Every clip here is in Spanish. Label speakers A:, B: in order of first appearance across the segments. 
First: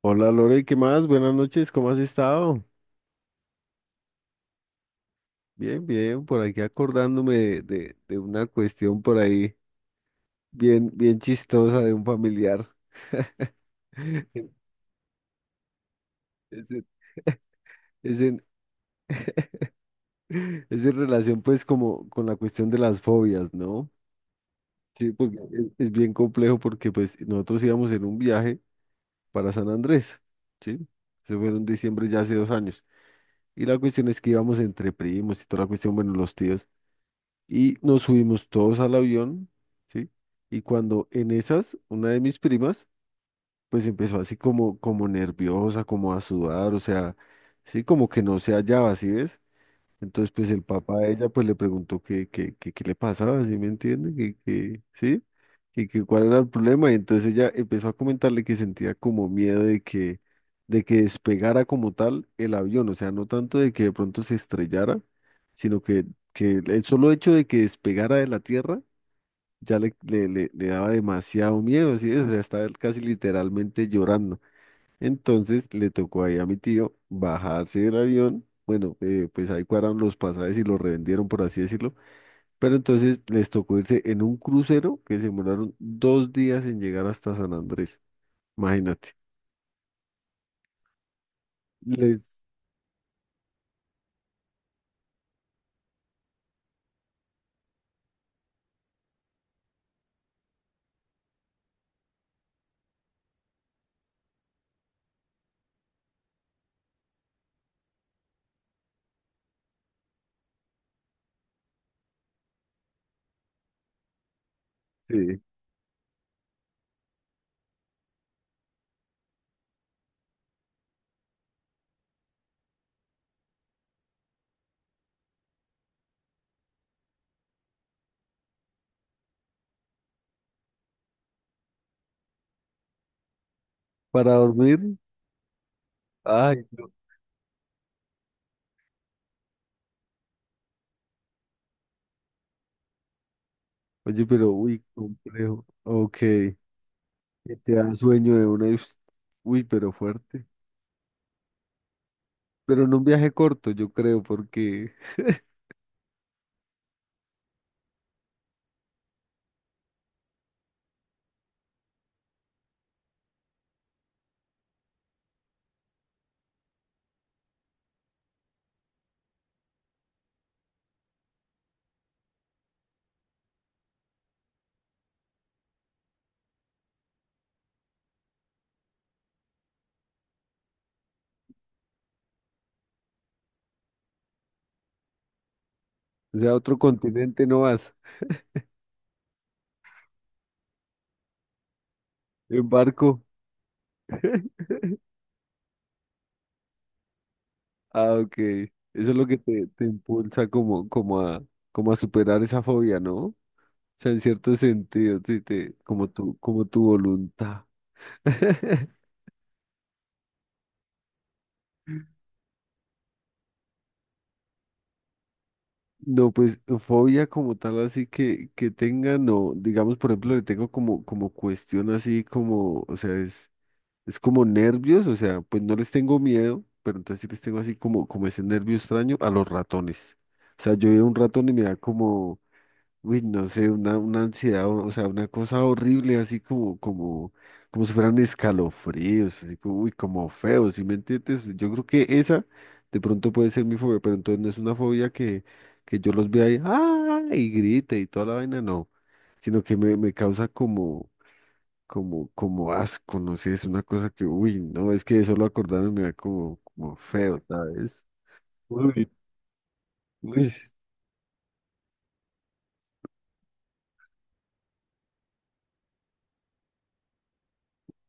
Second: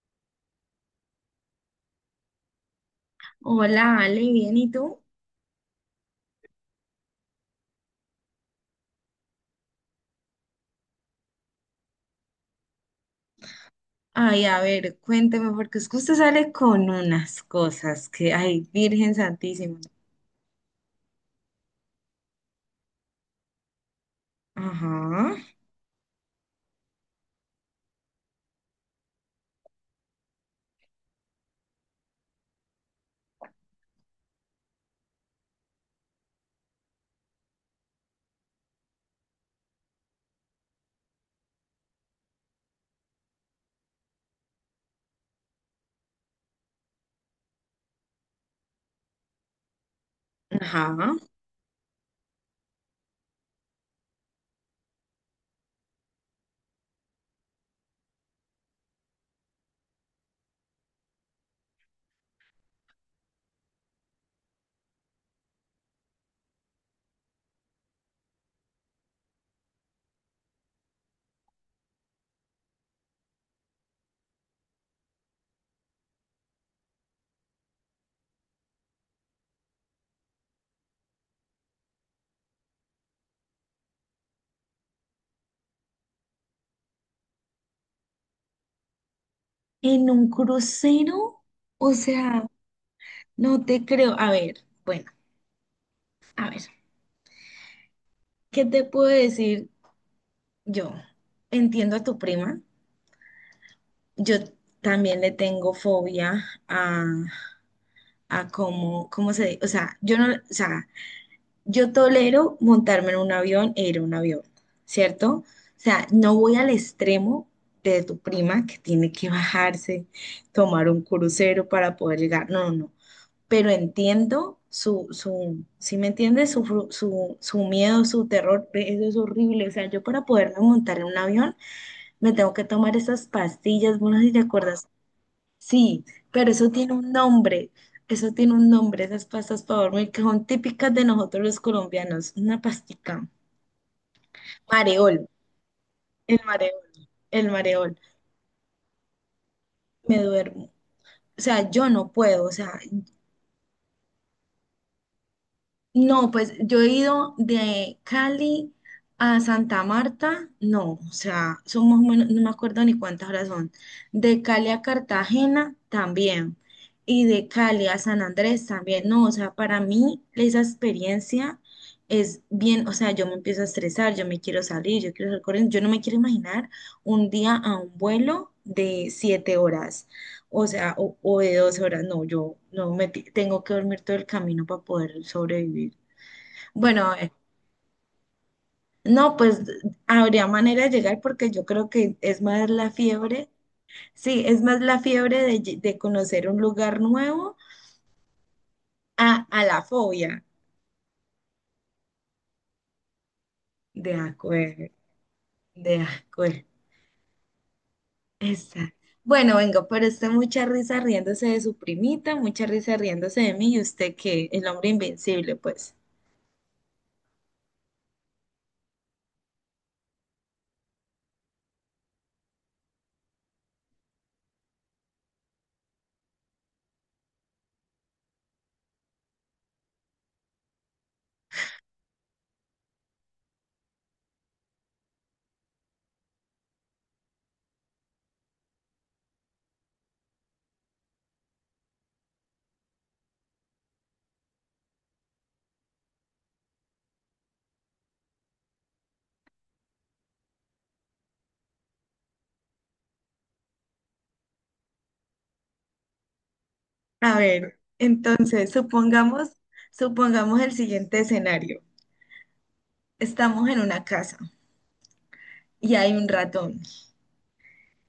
A: Hola Lore, ¿qué más? Buenas noches, ¿cómo has estado?
B: Hola, Ale, bien, ¿y tú?
A: Bien, por aquí acordándome de una cuestión por ahí bien chistosa de un familiar.
B: Ay, a ver, cuénteme, porque es que usted sale
A: Es en,
B: con unas cosas
A: es
B: que,
A: en-
B: ay, Virgen Santísima.
A: es en relación pues como con la cuestión de las fobias, ¿no? Sí,
B: Ajá,
A: porque es bien complejo porque pues nosotros íbamos en un viaje para San Andrés, ¿sí? Se fue en diciembre ya hace dos años. Y la cuestión es que íbamos entre primos y toda la cuestión, bueno, los tíos. Y nos subimos todos al avión, ¿sí? Y cuando en esas, una de mis primas, pues empezó así como nerviosa, como a sudar, o sea, sí, como que no se hallaba, ¿sí ves? Entonces, pues el papá de
B: ajá.
A: ella pues le preguntó qué le pasaba, ¿sí me entiende? Que, ¿sí? Que cuál era el problema. Y entonces ella empezó a comentarle que sentía como miedo de que despegara como tal el avión. O sea, no tanto de que de pronto se estrellara, sino que el solo hecho de que despegara de la tierra ya le daba demasiado miedo, ¿sí? O sea, estaba casi literalmente llorando. Entonces le tocó ahí a mi tío bajarse del avión. Bueno, pues ahí cuadraron los pasajes y los revendieron, por así decirlo. Pero entonces les tocó irse en un crucero que se demoraron dos días en llegar hasta San Andrés. Imagínate.
B: ¿En un crucero? O
A: Les,
B: sea, no te creo. A ver, bueno, a ver, ¿qué te puedo decir yo? Entiendo a tu prima. Yo también le tengo fobia a cómo, cómo se, o sea, yo no, o sea, yo tolero montarme en un avión e ir a un avión, ¿cierto?
A: sí,
B: O sea, no voy al extremo de tu prima que tiene que bajarse, tomar un crucero para poder llegar. No, no, no. Pero entiendo si me entiendes, su, su miedo, su terror, ve, eso es horrible. O sea, yo para poderme montar en un avión me tengo que tomar esas pastillas, bueno, si
A: para
B: te acuerdas.
A: dormir.
B: Sí, pero
A: Ay,
B: eso
A: no.
B: tiene un nombre, eso tiene un nombre, esas pastas para dormir que son típicas de nosotros los colombianos. Una pastica,
A: Oye, pero uy,
B: mareol,
A: complejo. Ok,
B: el
A: que
B: mareol, el
A: te da
B: mareol,
A: sueño de una. Y ups, uy, pero
B: me
A: fuerte.
B: duermo. O sea, yo no puedo, o sea,
A: Pero en un viaje corto, yo creo, porque,
B: no, pues yo he ido de Cali a Santa Marta, no, o sea, son más o menos, no me acuerdo ni cuántas horas son. De Cali a Cartagena también. Y de Cali a San Andrés también. No, o sea, para mí esa experiencia es bien, o sea, yo me empiezo a estresar, yo me quiero salir, yo quiero salir corriendo, yo no me quiero imaginar un día a un vuelo de siete horas, o sea, o de doce horas, no, yo no me ti- tengo que dormir todo el camino para poder sobrevivir.
A: o sea, a otro
B: Bueno,
A: continente no vas.
B: no, pues habría manera de llegar porque yo creo que es
A: En
B: más la
A: barco.
B: fiebre, sí, es más la fiebre de conocer un lugar nuevo
A: Ah, ok. Eso es lo que
B: a
A: te,
B: la
A: te
B: fobia.
A: impulsa como, como a, como a superar esa fobia, ¿no? O sea,
B: De
A: en cierto
B: acuerdo,
A: sentido, sí, te,
B: de
A: como tu,
B: acuerdo.
A: como tu voluntad.
B: Exacto. Bueno, vengo pero está mucha risa riéndose de su primita, mucha risa riéndose de mí y usted que el hombre invencible, pues.
A: No, pues fobia como tal, así que tenga, no, digamos, por ejemplo, le tengo como, como cuestión así como, o sea, es como nervios, o sea, pues no les tengo miedo, pero entonces sí les tengo así como, como ese nervio extraño a los ratones. O sea, yo veo un ratón y me da como, uy, no sé, una ansiedad, o sea, una cosa horrible, así como, como, como si fueran escalofríos, así como, uy, como feos, ¿sí me entiendes? Yo creo que esa de pronto puede ser mi fobia, pero entonces no es una fobia que yo los vea ahí, ¡ah! Y grite y toda la vaina, no, sino que me causa como, como, como asco, no sé, es una cosa que, uy, no, es que de solo acordarme me da como, como
B: A
A: feo,
B: ver,
A: ¿sabes?
B: entonces,
A: Uy,
B: supongamos,
A: uy,
B: supongamos el siguiente escenario. Estamos en una casa y hay un ratón.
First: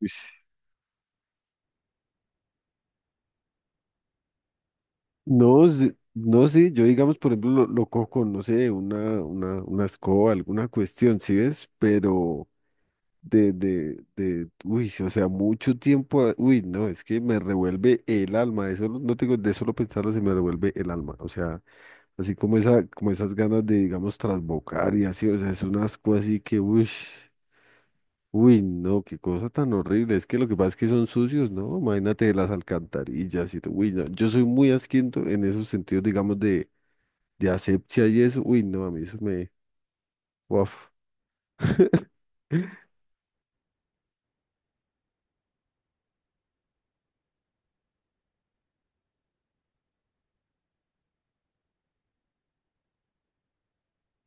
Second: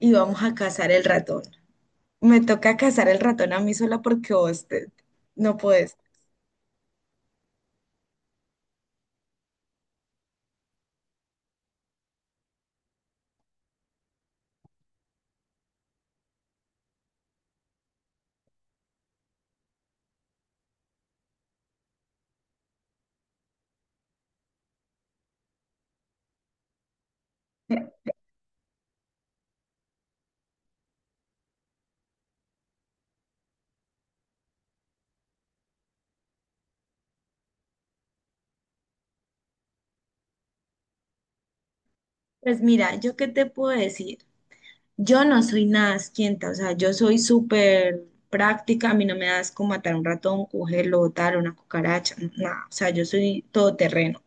A: uy.
B: vamos a cazar el ratón. Me toca cazar el ratón a mí sola porque no
A: No, sí-
B: puedes.
A: no, sí, yo digamos, por ejemplo, lo cojo con, no sé, una escoba, alguna cuestión, ¿sí ves? Pero uy, o sea, mucho tiempo, uy, no, es que me revuelve el alma, eso no te digo de solo pensarlo se me revuelve el alma, o sea, así como esa, como esas ganas de, digamos, trasbocar y así, o sea, es un asco así que, uy, uy, no, qué cosa tan horrible, es que lo que pasa es que son sucios, ¿no? Imagínate las alcantarillas y todo, uy, no, yo soy muy asquiento en esos sentidos, digamos, de asepsia y eso, uy, no, a mí eso me, uf,
B: Pues mira, ¿yo qué te puedo decir? Yo no soy nada asquienta, o sea, yo soy súper práctica, a mí no me das como matar un ratón, cogerlo, botar una cucaracha, nada, o sea, yo soy todoterreno.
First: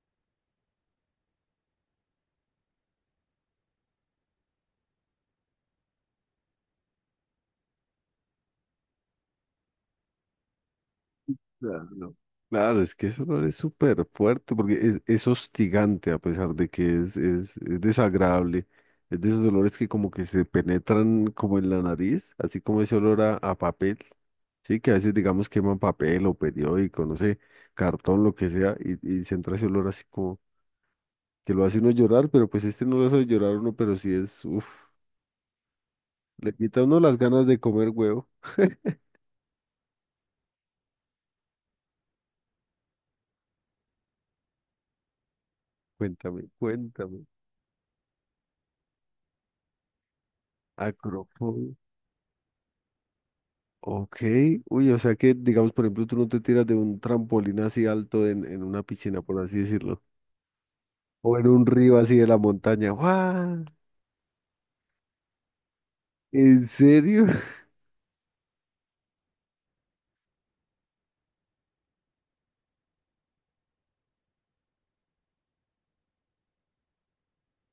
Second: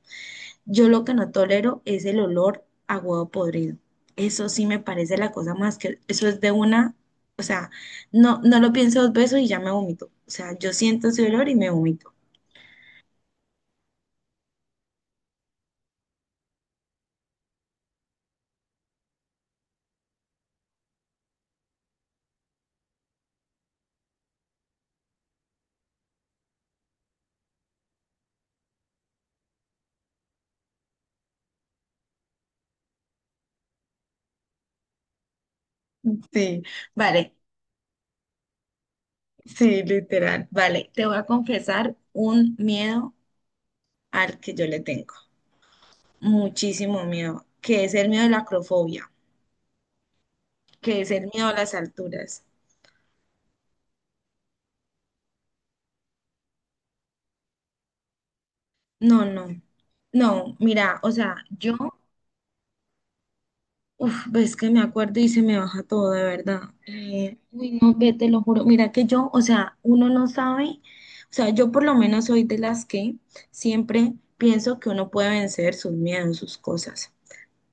B: Yo lo que no tolero es el olor a huevo podrido. Eso sí me parece la cosa más que, eso es de una, o sea, no, no lo pienso dos veces y ya me vomito. O sea, yo siento ese olor y me vomito.
A: claro, claro, es que eso no es súper fuerte porque es hostigante a pesar de que es desagradable. Es de esos olores que como que se penetran como en la nariz, así como ese olor a papel, sí, que a veces digamos queman papel o periódico, no sé, cartón, lo que sea, y se entra ese olor así como que lo hace uno llorar, pero pues este no lo hace llorar a uno, pero sí es, uff, le
B: Sí,
A: quita a uno las
B: vale,
A: ganas de comer huevo.
B: sí, literal, vale. Te voy a confesar un miedo al que yo le tengo,
A: Cuéntame,
B: muchísimo
A: cuéntame.
B: miedo, que es el miedo de la acrofobia, que es el miedo a las
A: Acropol.
B: alturas.
A: Ok. Uy, o sea que, digamos, por ejemplo, tú no te tiras de un trampolín así alto en una
B: No,
A: piscina, por
B: no,
A: así decirlo.
B: no, mira, o sea,
A: O en un
B: yo,
A: río así de la montaña. ¡Guau!
B: uff, ves que me acuerdo y se me baja todo, de verdad.
A: ¿En serio?
B: Uy, no, ve, te lo juro, mira que yo, o sea, uno no sabe, o sea, yo por lo menos soy de las que siempre pienso que uno puede vencer sus miedos, sus cosas.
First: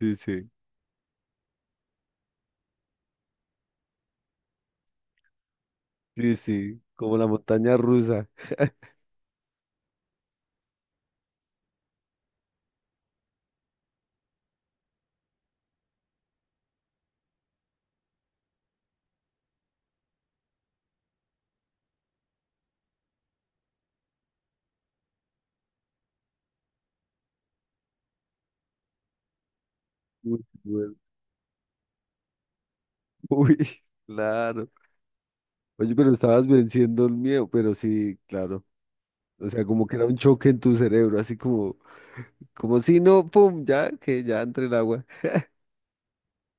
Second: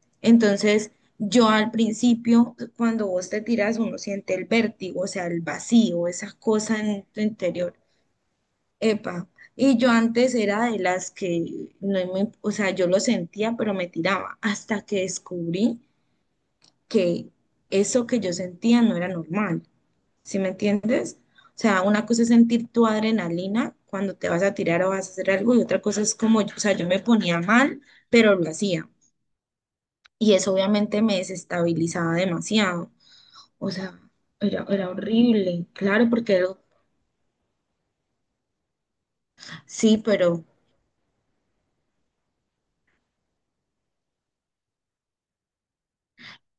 A: Sí, sí.
B: Entonces, yo al principio, cuando vos te tiras, uno siente el vértigo, o sea, el vacío, esa
A: Sí,
B: cosa
A: sí.
B: en
A: Como
B: tu
A: la
B: interior.
A: montaña rusa.
B: Epa. Y yo antes era de las que no me, o sea, yo lo sentía, pero me tiraba, hasta que descubrí que eso que yo sentía no era normal. ¿Sí me entiendes? O sea, una cosa es sentir tu adrenalina cuando te vas a tirar o vas a hacer algo, y otra cosa es como, o sea, yo me ponía mal, pero lo hacía. Y
A: Uy,
B: eso
A: bueno.
B: obviamente me desestabilizaba demasiado.
A: Uy,
B: O sea, era,
A: claro.
B: era horrible.
A: Oye,
B: Claro,
A: pero
B: porque
A: estabas
B: era-
A: venciendo el miedo, pero sí, claro. O sea, como que
B: sí,
A: era un
B: pero
A: choque en tu cerebro, así como, como si no, pum, ya, que ya entre el agua.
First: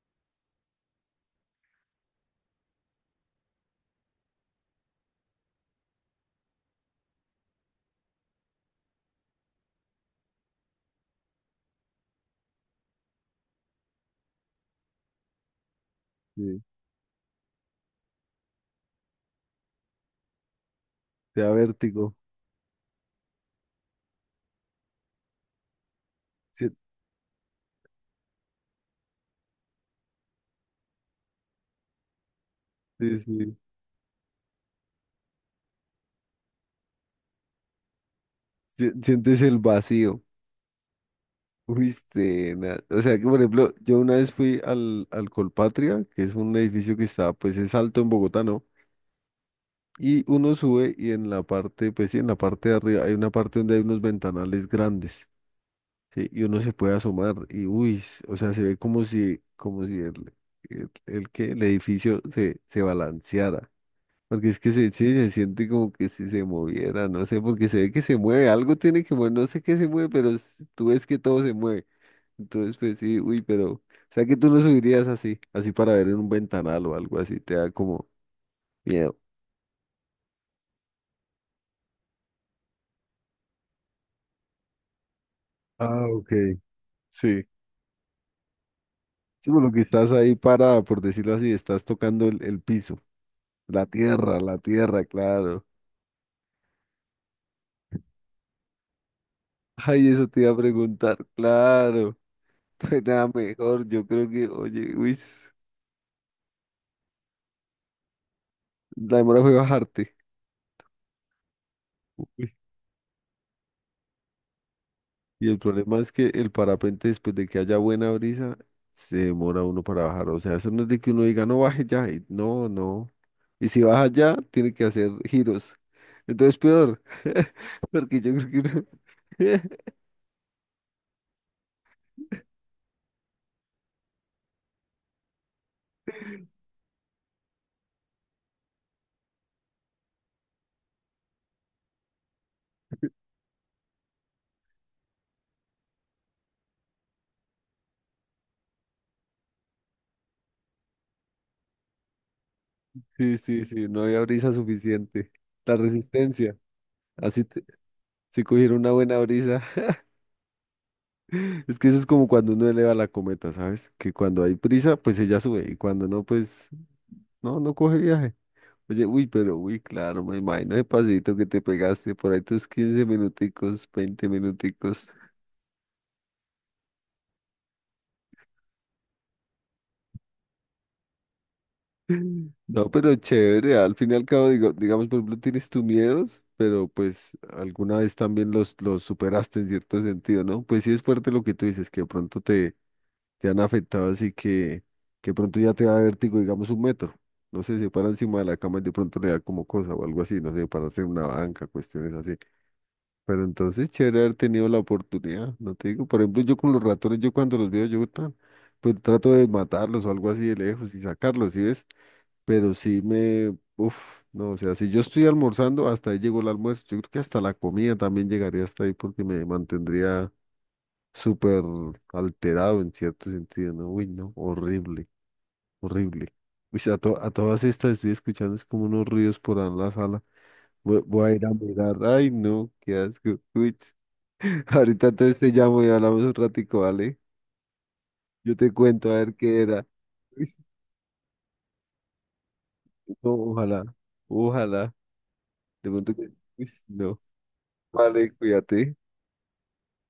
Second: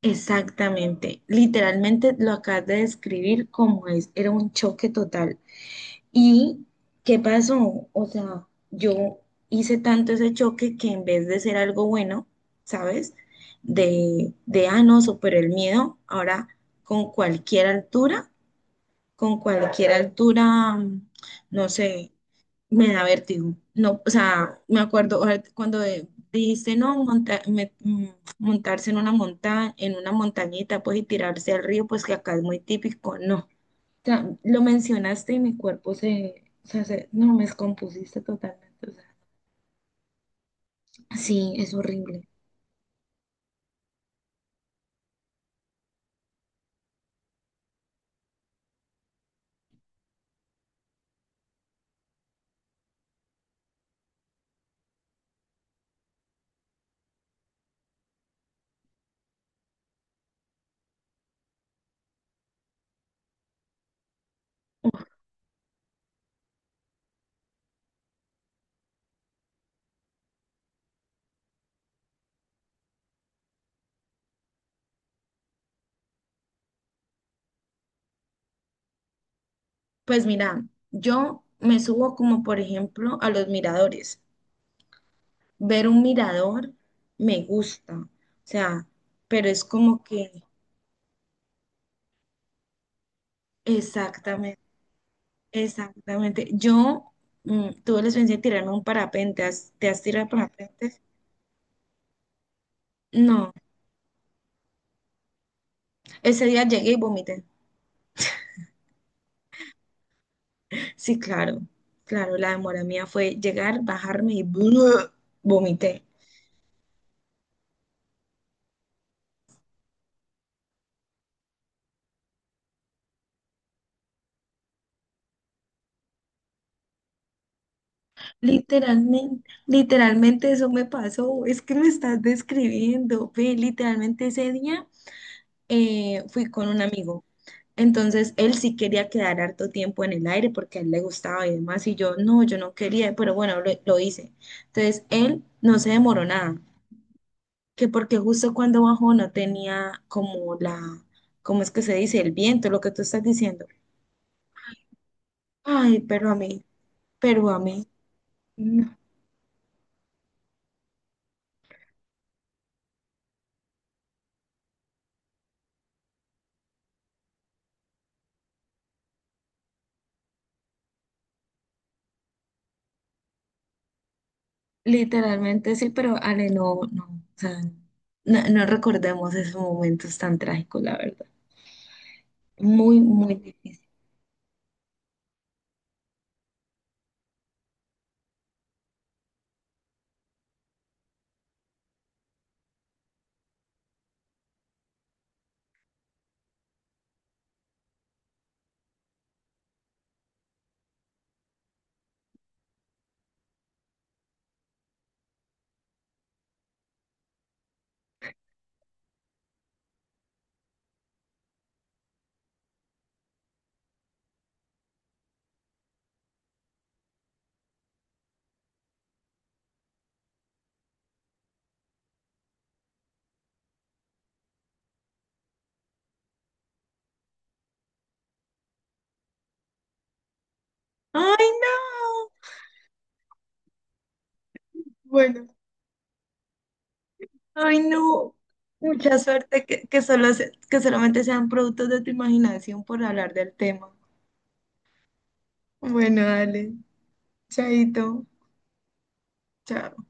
B: exactamente. Literalmente lo acabas de describir como es. Era un choque total. ¿Y qué pasó? O sea, yo hice tanto ese choque que en vez de ser algo bueno, ¿sabes? De ah, no, superé el miedo. Ahora,
A: Sí,
B: con cualquier altura, con cualquier altura,
A: te da
B: no sé,
A: vértigo.
B: me da vértigo. No, o sea, me acuerdo ahora cuando
A: Sí,
B: dijiste no monta- me- mm, montarse en una monta en una montañita, pues y tirarse al río, pues que acá es muy típico,
A: sí,
B: no. O
A: sí.
B: sea, lo mencionaste y mi cuerpo se, o sea, se- no me descompusiste totalmente, o sea,
A: Sientes el vacío.
B: sí, es horrible.
A: Viste, o sea que por ejemplo, yo una vez fui al Colpatria, que es un edificio que está, pues es alto en Bogotá, ¿no? Y uno sube y en la parte, pues sí, en la parte de arriba hay una parte donde hay unos ventanales grandes, ¿sí? Y uno se puede asomar y, uy, o sea, se ve como si el edificio se balanceara. Porque es que se, sí, se siente como que si se moviera, no sé, porque se ve que se mueve, algo tiene que mover, no sé qué se mueve, pero tú ves que todo se mueve. Entonces, pues sí, uy, pero, o sea que tú no subirías así, así para ver en un ventanal o algo así, te da como miedo.
B: Pues mira, yo me subo como por ejemplo a los miradores. Ver un
A: Ah, ok.
B: mirador me
A: Sí.
B: gusta, o sea, pero
A: Sí, por
B: es
A: lo que
B: como
A: estás
B: que
A: ahí parada, por decirlo así, estás tocando el piso, la tierra,
B: exactamente.
A: la tierra, claro.
B: Exactamente. Yo tuve la experiencia de tirarme un parapente. ¿Has- ¿Te has
A: Ay, eso
B: tirado
A: te iba a
B: parapente?
A: preguntar, claro. Pues nada,
B: No.
A: mejor, yo creo que, oye, uy,
B: Ese día llegué y vomité.
A: la demora fue bajarte.
B: Sí, claro. Claro, la
A: Uy,
B: demora mía fue llegar, bajarme y
A: y el problema
B: vomité.
A: es que el parapente, después de que haya buena brisa, se demora uno para bajar. O sea, eso no es de que uno diga, no baje ya, y no. Y si vas allá, tiene que hacer giros. Entonces, peor. Porque yo creo que no.
B: Literalmente, literalmente eso me pasó. Es que me estás describiendo. Ve, literalmente ese día fui con un amigo. Entonces él sí quería quedar harto tiempo en el aire porque a él le gustaba y demás, y yo no, yo no quería, pero bueno, lo hice. Entonces él no se demoró nada, que porque justo cuando bajó no tenía como la, ¿cómo es que se dice? El viento, lo que tú estás
A: Sí, sí,
B: diciendo.
A: sí, no había brisa suficiente. La
B: Ay,
A: resistencia. Así
B: pero a
A: te-
B: mí,
A: si cogiera una
B: no.
A: buena brisa. Es que eso es como cuando uno eleva la cometa, ¿sabes? Que cuando hay prisa pues ella sube. Y cuando no, pues no coge viaje. Oye, uy, pero uy, claro, me imagino el paseíto que te pegaste por ahí tus 15 minuticos, 20 minuticos.
B: Literalmente sí, pero Ale, no, no, o sea, no, no recordemos esos momentos tan trágicos, la verdad.
A: No,
B: Muy,
A: pero
B: muy
A: chévere,
B: difícil.
A: al fin y al cabo, digo, digamos, por ejemplo, tienes tus miedos, pero pues alguna vez también los superaste en cierto sentido, ¿no? Pues sí es fuerte lo que tú dices, que de pronto te han afectado, así que de pronto ya te da vértigo, digamos, un metro. No sé, se para encima de la cama y de pronto le da como cosa o algo así, no sé, pararse en una banca, cuestiones así. Pero entonces, chévere haber tenido la oportunidad, no te digo, por ejemplo, yo con los ratones, yo cuando los veo, yo tan, pues trato de matarlos o algo así de lejos y sacarlos, ¿sí ves? Pero sí me, uf, no, o sea, si yo estoy almorzando, hasta ahí llegó el almuerzo. Yo creo que hasta la comida también llegaría hasta ahí porque me mantendría súper alterado en cierto sentido, ¿no? Uy, no, horrible, horrible. Uy, a todas estas estoy escuchando, es como unos ruidos por ahí en la sala. Voy a ir
B: Ay,
A: a
B: no.
A: mirar. Ay, no, qué asco. Uy, ts. Ahorita entonces
B: Bueno.
A: te llamo y hablamos un ratico, ¿vale?
B: Ay, no.
A: Yo te cuento a
B: Mucha
A: ver qué
B: suerte
A: era.
B: que,
A: Uy,
B: que solamente sean productos de tu imaginación por
A: no,
B: hablar del
A: ojalá,
B: tema.
A: ojalá. De pronto
B: Bueno,
A: que, uy,
B: dale.
A: no.
B: Chaito.
A: Vale, cuídate.
B: Chao.